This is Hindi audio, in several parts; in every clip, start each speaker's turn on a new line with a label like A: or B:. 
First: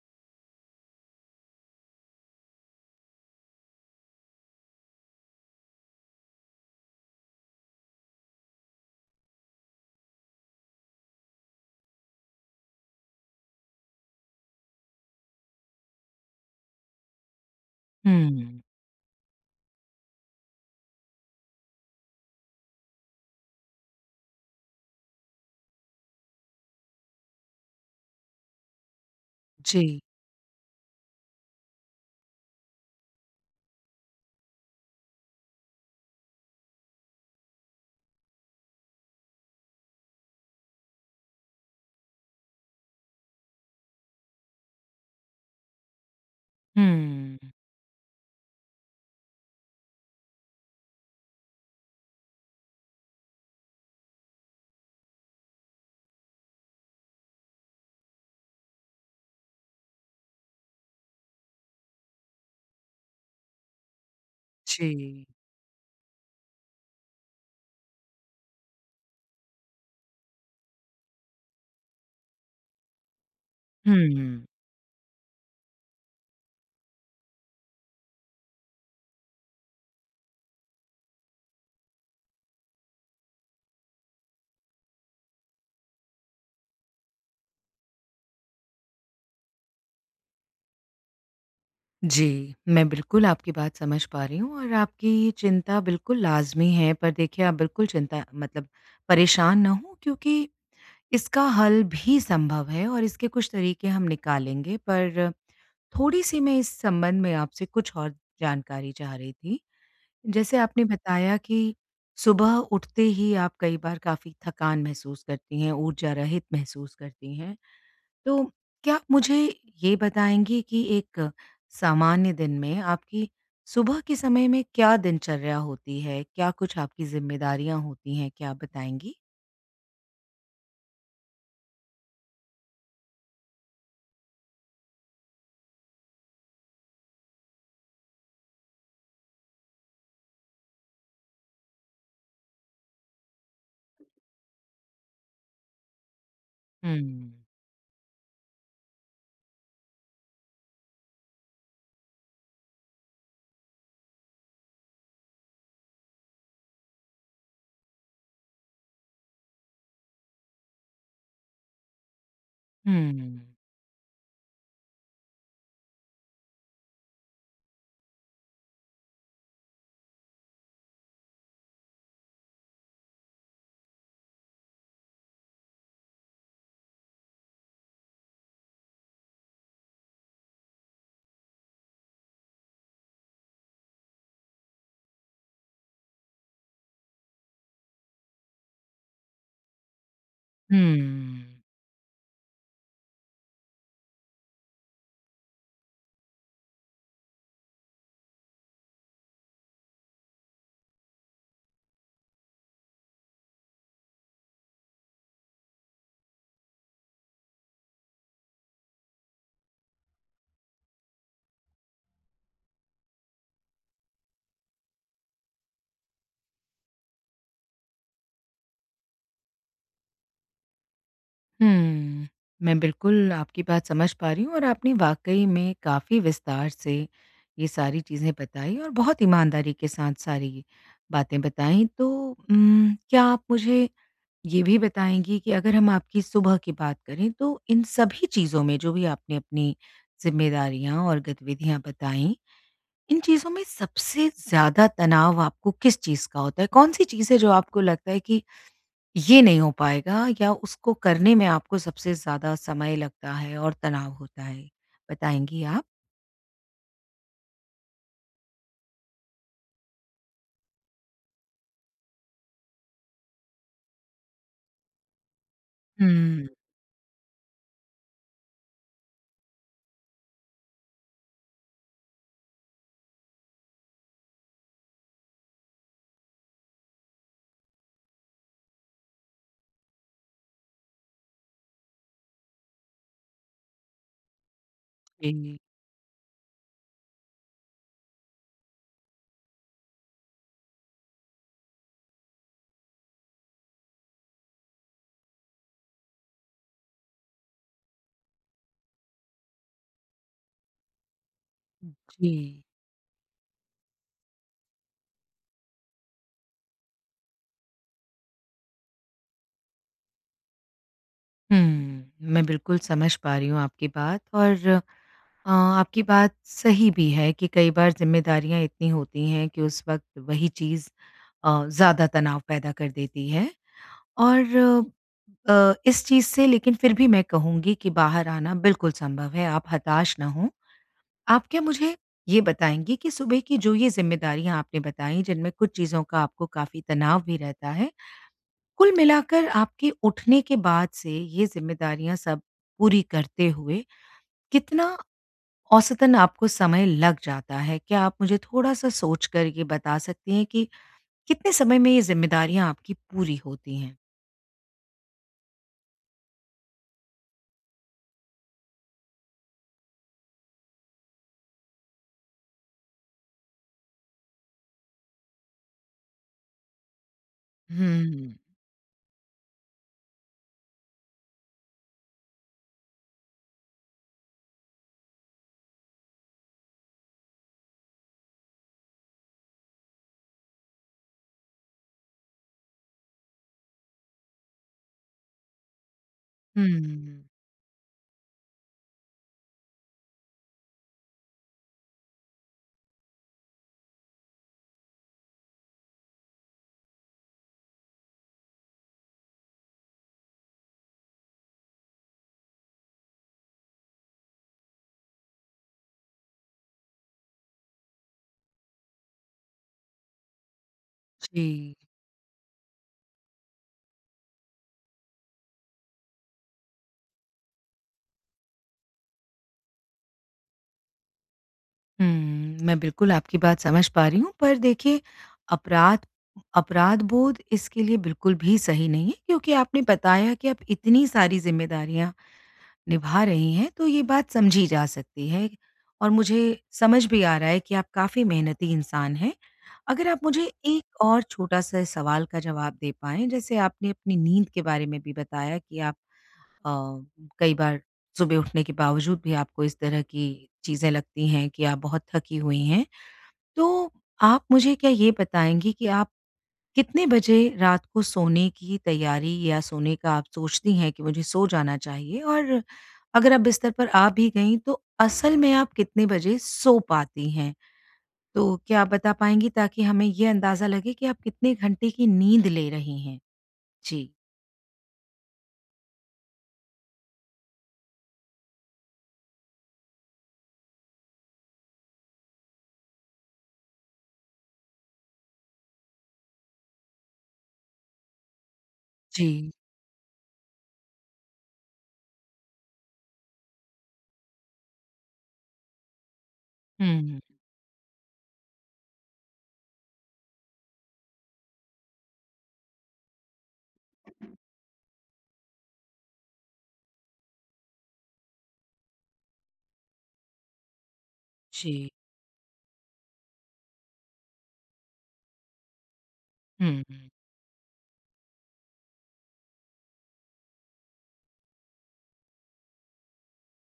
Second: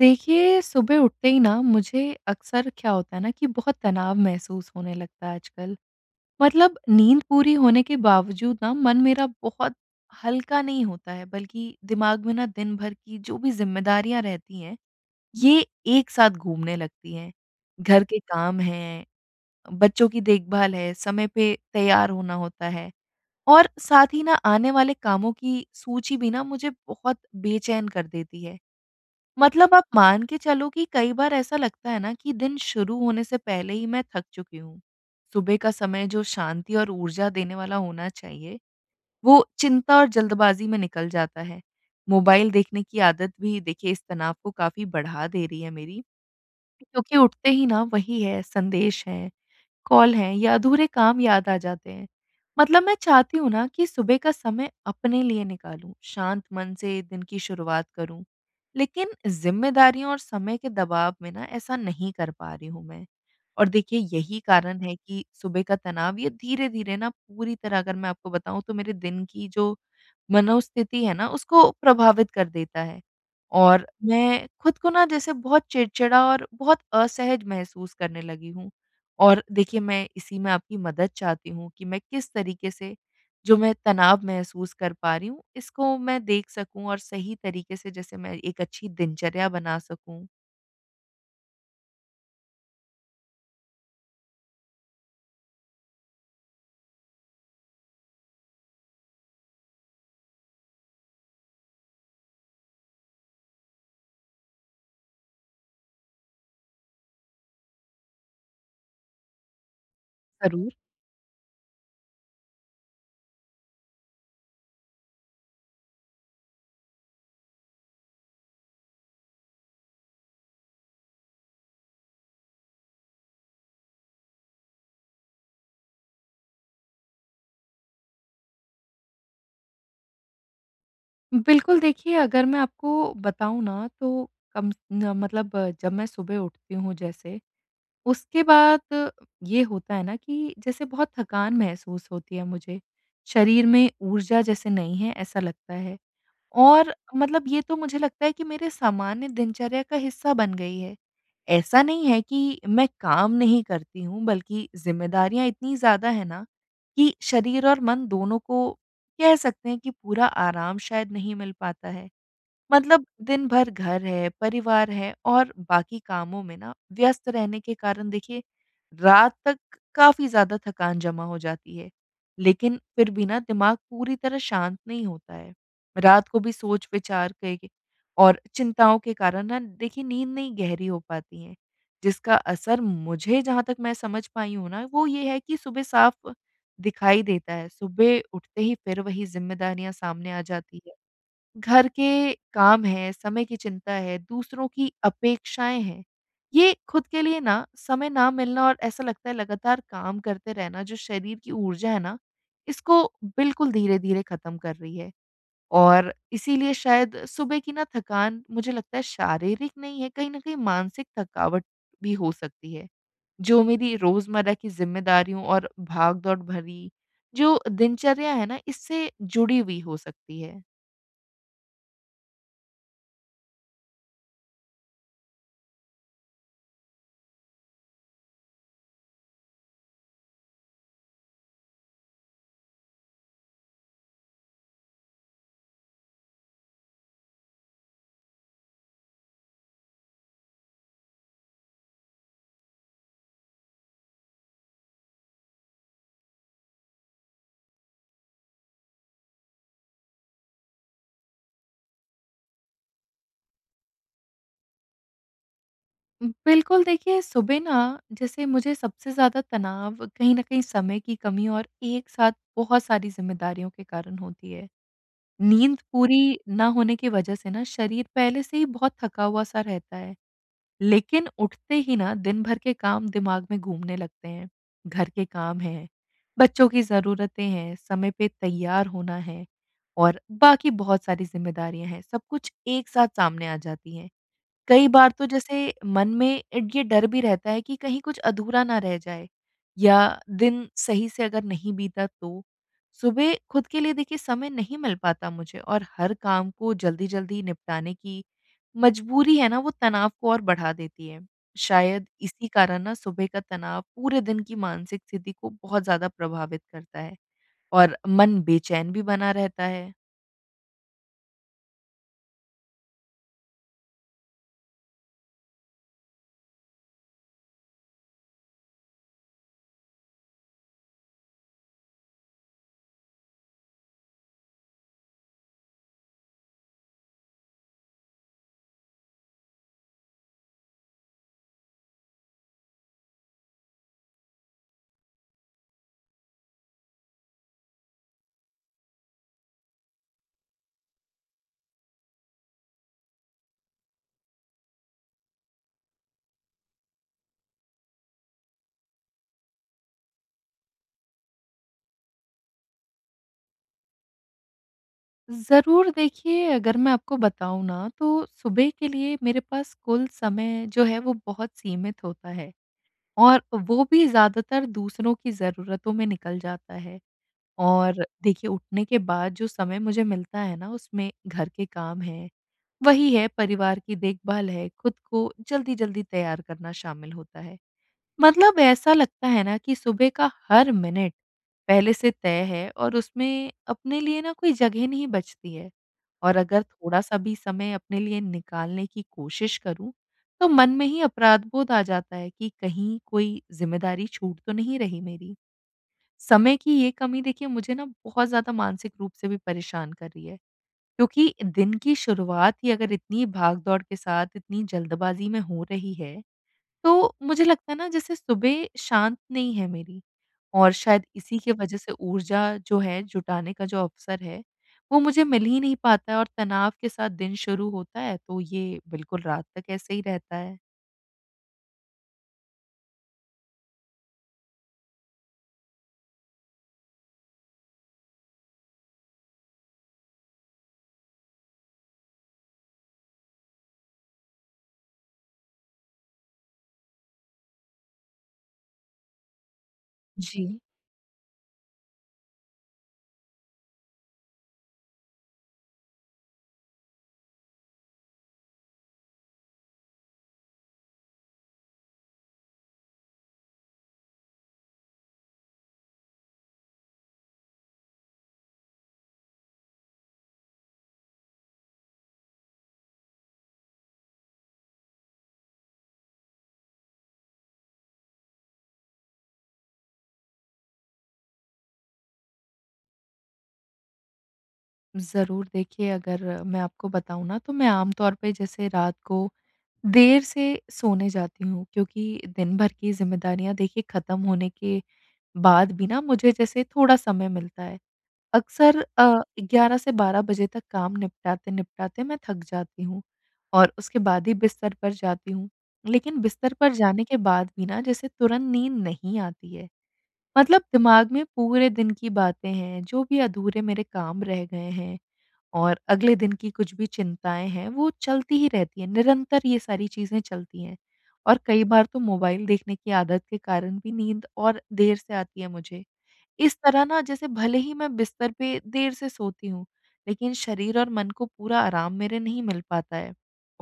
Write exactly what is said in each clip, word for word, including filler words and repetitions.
A: देखिए, सुबह उठते ही ना मुझे अक्सर क्या होता है ना कि बहुत तनाव महसूस होने लगता है आजकल। मतलब नींद पूरी होने के बावजूद ना मन मेरा बहुत हल्का नहीं होता है, बल्कि दिमाग में ना दिन भर की जो भी ज़िम्मेदारियाँ रहती हैं, ये एक साथ घूमने लगती हैं। घर के काम
B: हुँ,
A: हैं, बच्चों की देखभाल है, समय पे तैयार होना होता है और साथ ही ना आने वाले कामों की सूची भी ना मुझे बहुत बेचैन कर देती है। मतलब
B: जी।
A: आप मान के चलो कि कई बार ऐसा लगता है ना कि दिन शुरू होने से पहले ही मैं थक चुकी हूँ। सुबह का समय जो शांति और ऊर्जा देने वाला होना चाहिए, वो चिंता और जल्दबाजी में निकल जाता है। मोबाइल देखने की आदत भी देखिए इस तनाव को काफ़ी बढ़ा दे रही है मेरी, क्योंकि
B: हुँ,
A: उठते ही ना वही है, संदेश है। कॉल हैं या अधूरे काम याद आ जाते हैं। मतलब मैं चाहती हूँ ना कि सुबह का समय अपने लिए निकालूँ, शांत मन से दिन की शुरुआत करूँ। लेकिन ज़िम्मेदारियों और समय के दबाव में ना ऐसा नहीं कर पा रही हूँ मैं। और देखिए यही कारण है कि
B: जी।
A: सुबह का तनाव ये धीरे-धीरे ना पूरी तरह, अगर मैं आपको बताऊँ तो, मेरे दिन की जो मनोस्थिति है ना उसको प्रभावित कर देता है। और
B: हुँ,
A: मैं खुद को ना जैसे बहुत चिड़चिड़ा और बहुत असहज महसूस करने लगी हूँ। और देखिए, मैं इसी में आपकी मदद चाहती हूँ कि मैं किस तरीके से जो मैं तनाव महसूस कर पा रही हूँ इसको मैं देख सकूँ और सही तरीके से जैसे मैं एक अच्छी दिनचर्या बना सकूँ।
B: जी। मैं बिल्कुल आपकी बात समझ पा रही हूँ और आपकी ये चिंता बिल्कुल लाज़मी है। पर देखिए, आप बिल्कुल चिंता मतलब परेशान ना हों, क्योंकि इसका हल भी संभव है और इसके कुछ तरीके हम निकालेंगे। पर थोड़ी-सी मैं इस संबंध में आपसे कुछ और जानकारी चाह रही थी। जैसे
A: ज़रूर।
B: आपने बताया कि सुबह उठते ही आप कई बार काफ़ी थकान महसूस करती हैं, ऊर्जा रहित महसूस करती हैं। तो क्या आप मुझे ये बताएँगी कि एक सामान्य दिन में आपकी सुबह के समय में क्या दिनचर्या होती है? क्या कुछ आपकी ज़िम्मेदारियाँ होती हैं? क्या आप बताएँगी?
A: बिल्कुल देखिए, अगर मैं आपको बताऊँ ना तो कम न मतलब अ, जब मैं सुबह उठती हूँ जैसे, उसके बाद अ, ये होता है ना कि जैसे बहुत थकान महसूस होती है मुझे। शरीर में ऊर्जा जैसे नहीं है, ऐसा लगता है। और
B: हुँ।
A: मतलब ये तो मुझे लगता है कि मेरे सामान्य दिनचर्या का हिस्सा बन गई है। ऐसा नहीं है कि मैं काम नहीं करती हूँ, बल्कि ज़िम्मेदारियाँ इतनी ज़्यादा हैं ना, कि शरीर और मन दोनों को कह सकते हैं कि पूरा आराम शायद नहीं मिल पाता है। मतलब दिन
B: हुँ।
A: भर घर है, परिवार है और बाकी कामों में ना व्यस्त रहने के कारण देखिए रात तक काफ़ी ज़्यादा थकान जमा हो जाती है। लेकिन फिर भी ना दिमाग पूरी तरह शांत नहीं होता है। रात को भी सोच-विचार के और चिंताओं के कारण ना देखिए नींद नहीं गहरी हो पाती है। जिसका असर मुझे, जहाँ तक मैं समझ पाई हूँ ना, वो ये है कि सुबह साफ दिखाई देता है। सुबह उठते ही फिर वही ज़िम्मेदारियाँ सामने आ जाती है।
B: हुँ।
A: घर के काम हैं, समय की चिंता है, दूसरों की अपेक्षाएँ हैं, ये खुद के लिए ना समय ना मिलना, और ऐसा लगता है लगातार काम करते रहना जो शरीर की ऊर्जा है ना, इसको बिल्कुल धीरे-धीरे ख़त्म कर रही है। और इसीलिए शायद सुबह की ना थकान, मुझे लगता है, शारीरिक नहीं है, कहीं न कहीं मानसिक थकावट भी हो सकती है, जो मेरी रोज़मर्रा की ज़िम्मेदारियों और भाग-दौड़ भरी जो दिनचर्या है ना, इससे जुड़ी हुई हो सकती है।
B: हुँ। मैं बिल्कुल आपकी बात समझ पा रही हूँ और आपने वाक़ई में काफ़ी विस्तार से ये सारी चीज़ें बताई और बहुत ईमानदारी के साथ सारी बातें बताई। तो उम, क्या आप मुझे ये भी बताएँगी कि अगर हम आपकी सुबह की बात करें, तो इन सभी चीज़ों में जो भी आपने अपनी ज़िम्मेदारियाँ और गतिविधियाँ बताई, इन चीज़ों में सबसे ज़्यादा तनाव आपको किस चीज़ का होता है? कौन-सी चीज़ है जो आपको लगता है कि ये नहीं हो पाएगा या उसको करने में आपको सबसे ज़्यादा समय लगता है और तनाव होता है? बताएँगी आप?
A: बिल्कुल देखिए, सुबह ना जैसे मुझे सबसे ज़्यादा तनाव कहीं न कहीं समय की कमी और एक साथ बहुत सारी ज़िम्मेदारियों के कारण होती है। नींद पूरी
B: हुँ,
A: ना होने की वज़ह से ना शरीर पहले से ही बहुत थका हुआ-सा रहता है, लेकिन उठते ही ना दिन भर के काम दिमाग में घूमने लगते हैं। घर के काम हैं, बच्चों की ज़रूरतें हैं, समय पे तैयार होना है और बाकी बहुत सारी ज़िम्मेदारियाँ हैं, सब कुछ एक साथ सामने आ जाती हैं। कई बार तो जैसे
B: जी,
A: मन में ये डर भी रहता है कि कहीं कुछ अधूरा ना रह जाए, या दिन सही से अगर नहीं बीता तो। सुबह खुद के लिए देखिए समय नहीं मिल पाता मुझे, और हर काम को जल्दी-जल्दी निपटाने की मजबूरी है ना वो तनाव को और बढ़ा देती है। शायद
B: जी।
A: इसी कारण ना सुबह का तनाव पूरे दिन की मानसिक स्थिति को बहुत ज़्यादा प्रभावित करता है और मन बेचैन भी बना रहता है।
B: हुँ, मैं बिल्कुल समझ पा रही हूँ आपकी बात, और अ, आपकी बात सही भी है कि कई बार ज़िम्मेदारियाँ इतनी होती हैं कि उस वक़्त वही चीज़ अ, ज़्यादा तनाव पैदा कर देती है, और अ, अ, इस चीज़ से, लेकिन फिर भी मैं कहूँगी कि बाहर आना बिल्कुल संभव है, आप हताश ना हों। आप क्या मुझे ये बताएँगी कि सुबह की जो ये ज़िम्मेदारियाँ आपने बताई, जिनमें कुछ चीज़ों का आपको काफ़ी तनाव भी रहता है, कुल मिलाकर आपके उठने के बाद से ये ज़िम्मेदारियाँ सब पूरी करते हुए कितना औसतन आपको समय लग जाता है? क्या आप मुझे थोड़ा-सा सोचकर ये बता सकती हैं कि कितने समय में ये ज़िम्मेदारियाँ आपकी पूरी होती हैं?
A: ज़रूर देखिए, अगर मैं आपको बताऊँ ना, तो सुबह के लिए मेरे पास कुल समय जो है वो बहुत सीमित होता है और वो भी ज़्यादातर दूसरों की ज़रूरतों में निकल जाता है। और
B: हुँ,
A: देखिए, उठने के बाद जो समय मुझे मिलता है ना उसमें घर के काम हैं, वही है, परिवार की देखभाल है, खुद को जल्दी-जल्दी तैयार करना शामिल होता है। मतलब ऐसा लगता है ना कि सुबह का हर मिनट पहले से तय है और उसमें अपने लिए ना कोई जगह नहीं बचती है। और अगर थोड़ा-सा
B: हुँ,
A: भी समय अपने लिए निकालने की कोशिश करूँ, तो मन में ही अपराध-बोध आ जाता है कि कहीं कोई ज़िम्मेदारी छूट तो नहीं रही मेरी। समय की ये कमी देखिए मुझे ना बहुत ज़्यादा मानसिक रूप से भी परेशान कर रही है, क्योंकि दिन की शुरुआत ही अगर इतनी भाग-दौड़ के साथ, इतनी जल्दबाज़ी में हो रही है, तो मुझे लगता है ना जैसे सुबह शांत नहीं है मेरी, और शायद इसी की
B: जी।
A: वजह से ऊर्जा जो है जुटाने का जो अवसर है, वो मुझे मिल ही नहीं पाता है और तनाव के साथ दिन शुरू होता है, तो ये बिल्कुल रात तक ऐसे ही रहता है।
B: हुँ, मैं बिल्कुल आपकी बात समझ पा रही हूँ। पर देखिए, अपराध अपराध बोध इसके लिए बिल्कुल भी सही नहीं है, क्योंकि आपने बताया कि आप इतनी सारी ज़िम्मेदारियाँ निभा रही हैं, तो ये बात समझी जा सकती है और मुझे समझ भी आ रहा है कि आप काफ़ी मेहनती इंसान हैं। अगर आप मुझे
A: जी।
B: एक और छोटा-सा सवाल का जवाब दे पाएँ, जैसे आपने अपनी नींद के बारे में भी बताया कि आप अ, कई बार सुबह उठने के बावजूद भी आपको इस तरह की चीज़ें लगती हैं कि आप बहुत थकी हुई हैं। तो आप मुझे क्या ये बताएँगी कि आप कितने बजे रात को सोने की तैयारी या सोने का आप सोचती हैं कि मुझे सो जाना चाहिए? और अगर आप बिस्तर पर आ भी गईं, तो असल में आप कितने बजे सो पाती हैं? तो क्या आप बता पाएँगी, ताकि हमें ये अंदाज़ा लगे कि आप कितने घंटे की नींद ले रही हैं? जी।
A: ज़रूर, देखिए, अगर मैं आपको बताऊँ ना, तो मैं आमतौर पे जैसे रात को देर से सोने जाती हूँ, क्योंकि दिन भर की ज़िम्मेदारियाँ देखिए ख़त्म होने के बाद भी ना मुझे जैसे थोड़ा समय मिलता है। अक्सर अ,
B: जी।
A: ग्यारह से बारह बजे तक काम निपटाते-निपटाते मैं थक जाती हूँ और उसके बाद ही बिस्तर पर जाती हूँ। लेकिन बिस्तर पर
B: हुँ,
A: जाने के
B: हुँ।
A: बाद भी ना जैसे तुरंत नींद नहीं आती है। मतलब दिमाग में पूरे दिन की बातें हैं, जो भी अधूरे मेरे काम रह गए हैं और अगले दिन की कुछ भी चिंताएँ हैं, वो चलती ही रहती हैं, निरंतर ये सारी चीज़ें चलती हैं। और कई बार
B: जी।
A: तो मोबाइल देखने की आदत के कारण भी नींद और देर से आती है मुझे। इस
B: हुँ,
A: तरह ना
B: हुँ।
A: जैसे भले ही मैं बिस्तर पे देर से सोती हूँ, लेकिन शरीर और मन को पूरा आराम मेरे नहीं मिल पाता है।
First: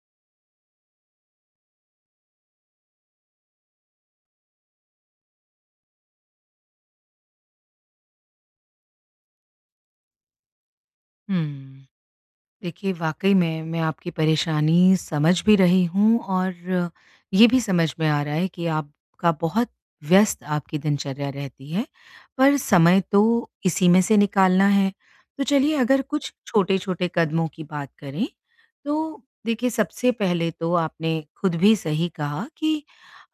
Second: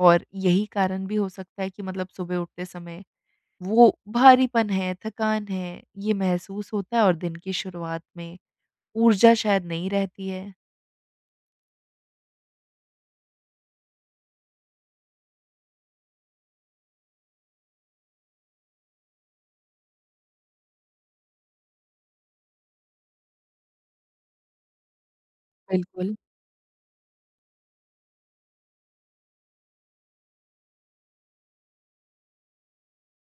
A: और यही कारण भी हो सकता है कि मतलब सुबह उठते समय वो भारीपन है, थकान है, ये महसूस होता है और दिन की शुरुआत में ऊर्जा शायद नहीं रहती है।
B: हुँ। देखिए, वाक़ई में मैं आपकी परेशानी समझ भी रही हूँ और ये भी समझ में आ रहा है कि आपका बहुत व्यस्त आपकी दिनचर्या रहती है, पर समय तो इसी में से निकालना है। तो चलिए, अगर
A: बिल्कुल।
B: कुछ छोटे-छोटे कदमों की बात करें, तो देखिए, सबसे पहले तो आपने खुद भी सही कहा कि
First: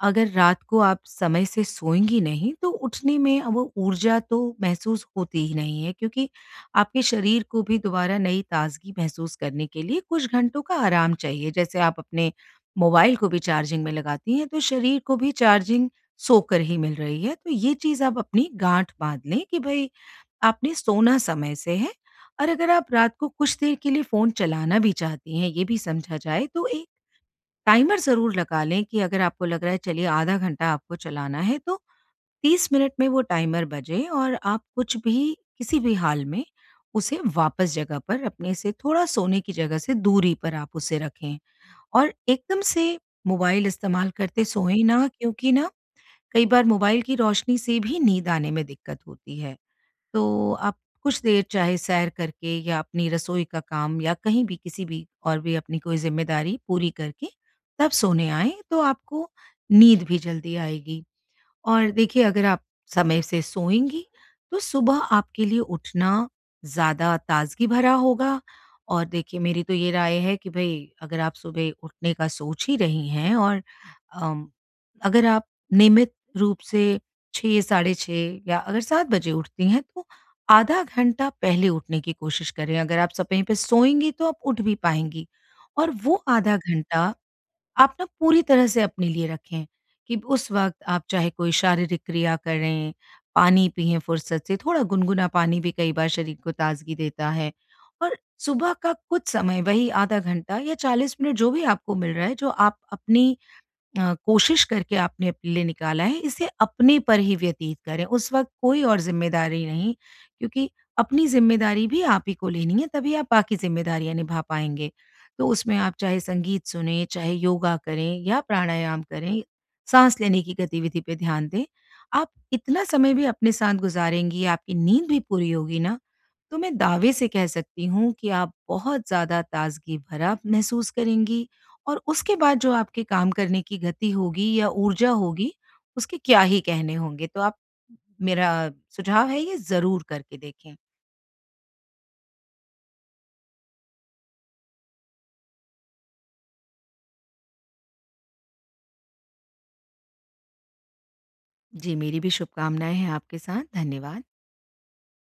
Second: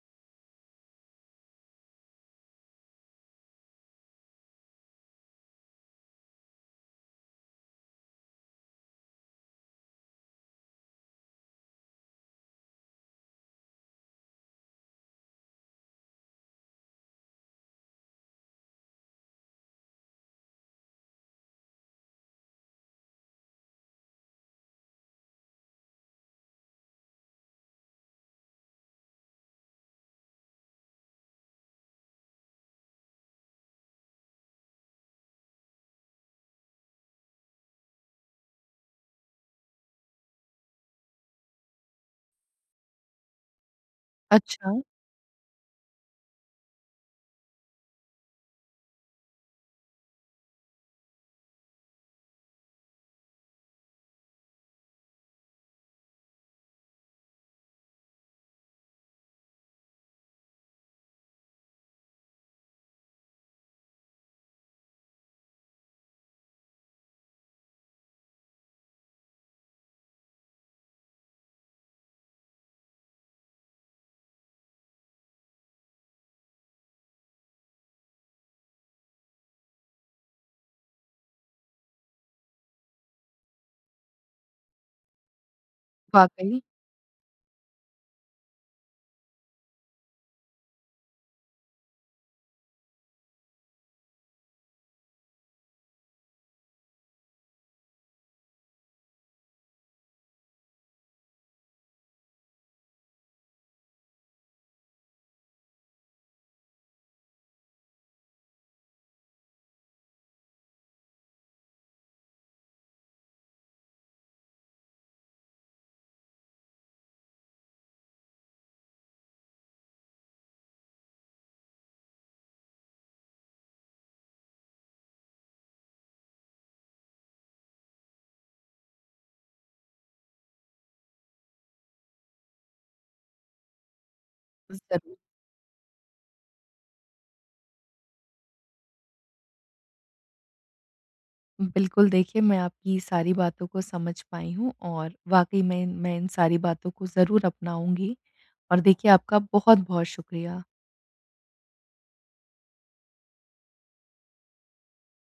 B: अगर रात को आप समय से सोएँगी नहीं, तो उठने में अब वो ऊर्जा तो महसूस होती ही नहीं है, क्योंकि आपके शरीर को भी दोबारा नई ताज़गी महसूस करने के लिए कुछ घंटों का आराम चाहिए। जैसे आप अपने मोबाइल को भी चार्जिंग में लगाती हैं, तो शरीर को भी चार्जिंग सोकर ही मिल रही है। तो ये चीज़ आप अपनी गाँठ बाँध लें कि भई आपने सोना समय से है। और अगर आप रात को कुछ देर के लिए फ़ोन चलाना भी चाहती हैं, ये भी समझा जाए, तो एक टाइमर ज़रूर लगा लें कि अगर आपको लग रहा है, चलिए आधा घंटा आपको चलाना है, तो तीस मिनट में वो टाइमर बजे और आप कुछ भी, किसी भी हाल में, उसे वापस जगह पर, अपने से थोड़ा सोने की जगह से दूरी पर आप उसे रखें, और एकदम से मोबाइल इस्तेमाल करते
A: अच्छा,
B: सोएं ना, क्योंकि ना कई बार मोबाइल की रोशनी से भी नींद आने में दिक्कत होती है। तो आप कुछ देर चाहे सैर करके या अपनी रसोई का काम या कहीं भी किसी भी और भी अपनी कोई ज़िम्मेदारी पूरी करके तब सोने आएँ, तो आपको नींद भी जल्दी आएगी। और देखिए, अगर आप समय से सोएंगी, तो सुबह आपके लिए उठना ज़्यादा ताज़गी भरा होगा। और देखिए, मेरी तो ये राय है कि भई अगर आप सुबह उठने का सोच ही रही हैं, और अम, अगर आप नियमित रूप से छह, साढ़े छह या अगर सात बजे उठती हैं, तो आधा घंटा पहले उठने की कोशिश करें। अगर आप समय पे सोएँगी, तो आप उठ भी पाएँगी, और वो आधा
A: वाक़ई,
B: घंटा आप ना पूरी तरह से अपने लिए रखें, कि उस वक़्त आप चाहे कोई शारीरिक क्रिया करें, पानी पिएँ फ़ुर्सत से। थोड़ा गुनगुना पानी भी कई बार शरीर को ताज़गी देता है, और सुबह का कुछ समय वही आधा घंटा या चालीस मिनट जो भी आपको मिल रहा है, जो आप अपनी अ, कोशिश करके आपने अपने लिए निकाला है, इसे अपने पर ही व्यतीत करें। उस वक़्त कोई और ज़िम्मेदारी नहीं, क्योंकि अपनी ज़िम्मेदारी भी आप ही को लेनी है, तभी आप बाकी ज़िम्मेदारियाँ निभा पाएँगे। तो उसमें आप चाहे संगीत सुनें, चाहे योगा करें या प्राणायाम करें, साँस लेने की गतिविधि पे ध्यान दें। आप इतना समय भी अपने साथ गुज़ारेंगी, आपकी नींद भी पूरी होगी ना, तो मैं दावे से कह सकती हूँ कि आप बहुत ज़्यादा ताज़गी भरा महसूस करेंगी। और उसके बाद जो आपके काम करने की गति होगी या ऊर्जा
A: ज़रूर।
B: होगी, उसके क्या ही कहने होंगे। तो आप, मेरा सुझाव है, ये ज़रूर करके देखें।
A: बिल्कुल, देखिए, मैं आपकी सारी बातों को समझ पाई हूँ और वाक़ई में मैं इन सारी बातों को ज़रूर अपनाऊँगी। और देखिए, आपका बहुत-बहुत शुक्रिया।
B: जी, मेरी भी शुभकामनाएँ हैं आपके साथ। धन्यवाद।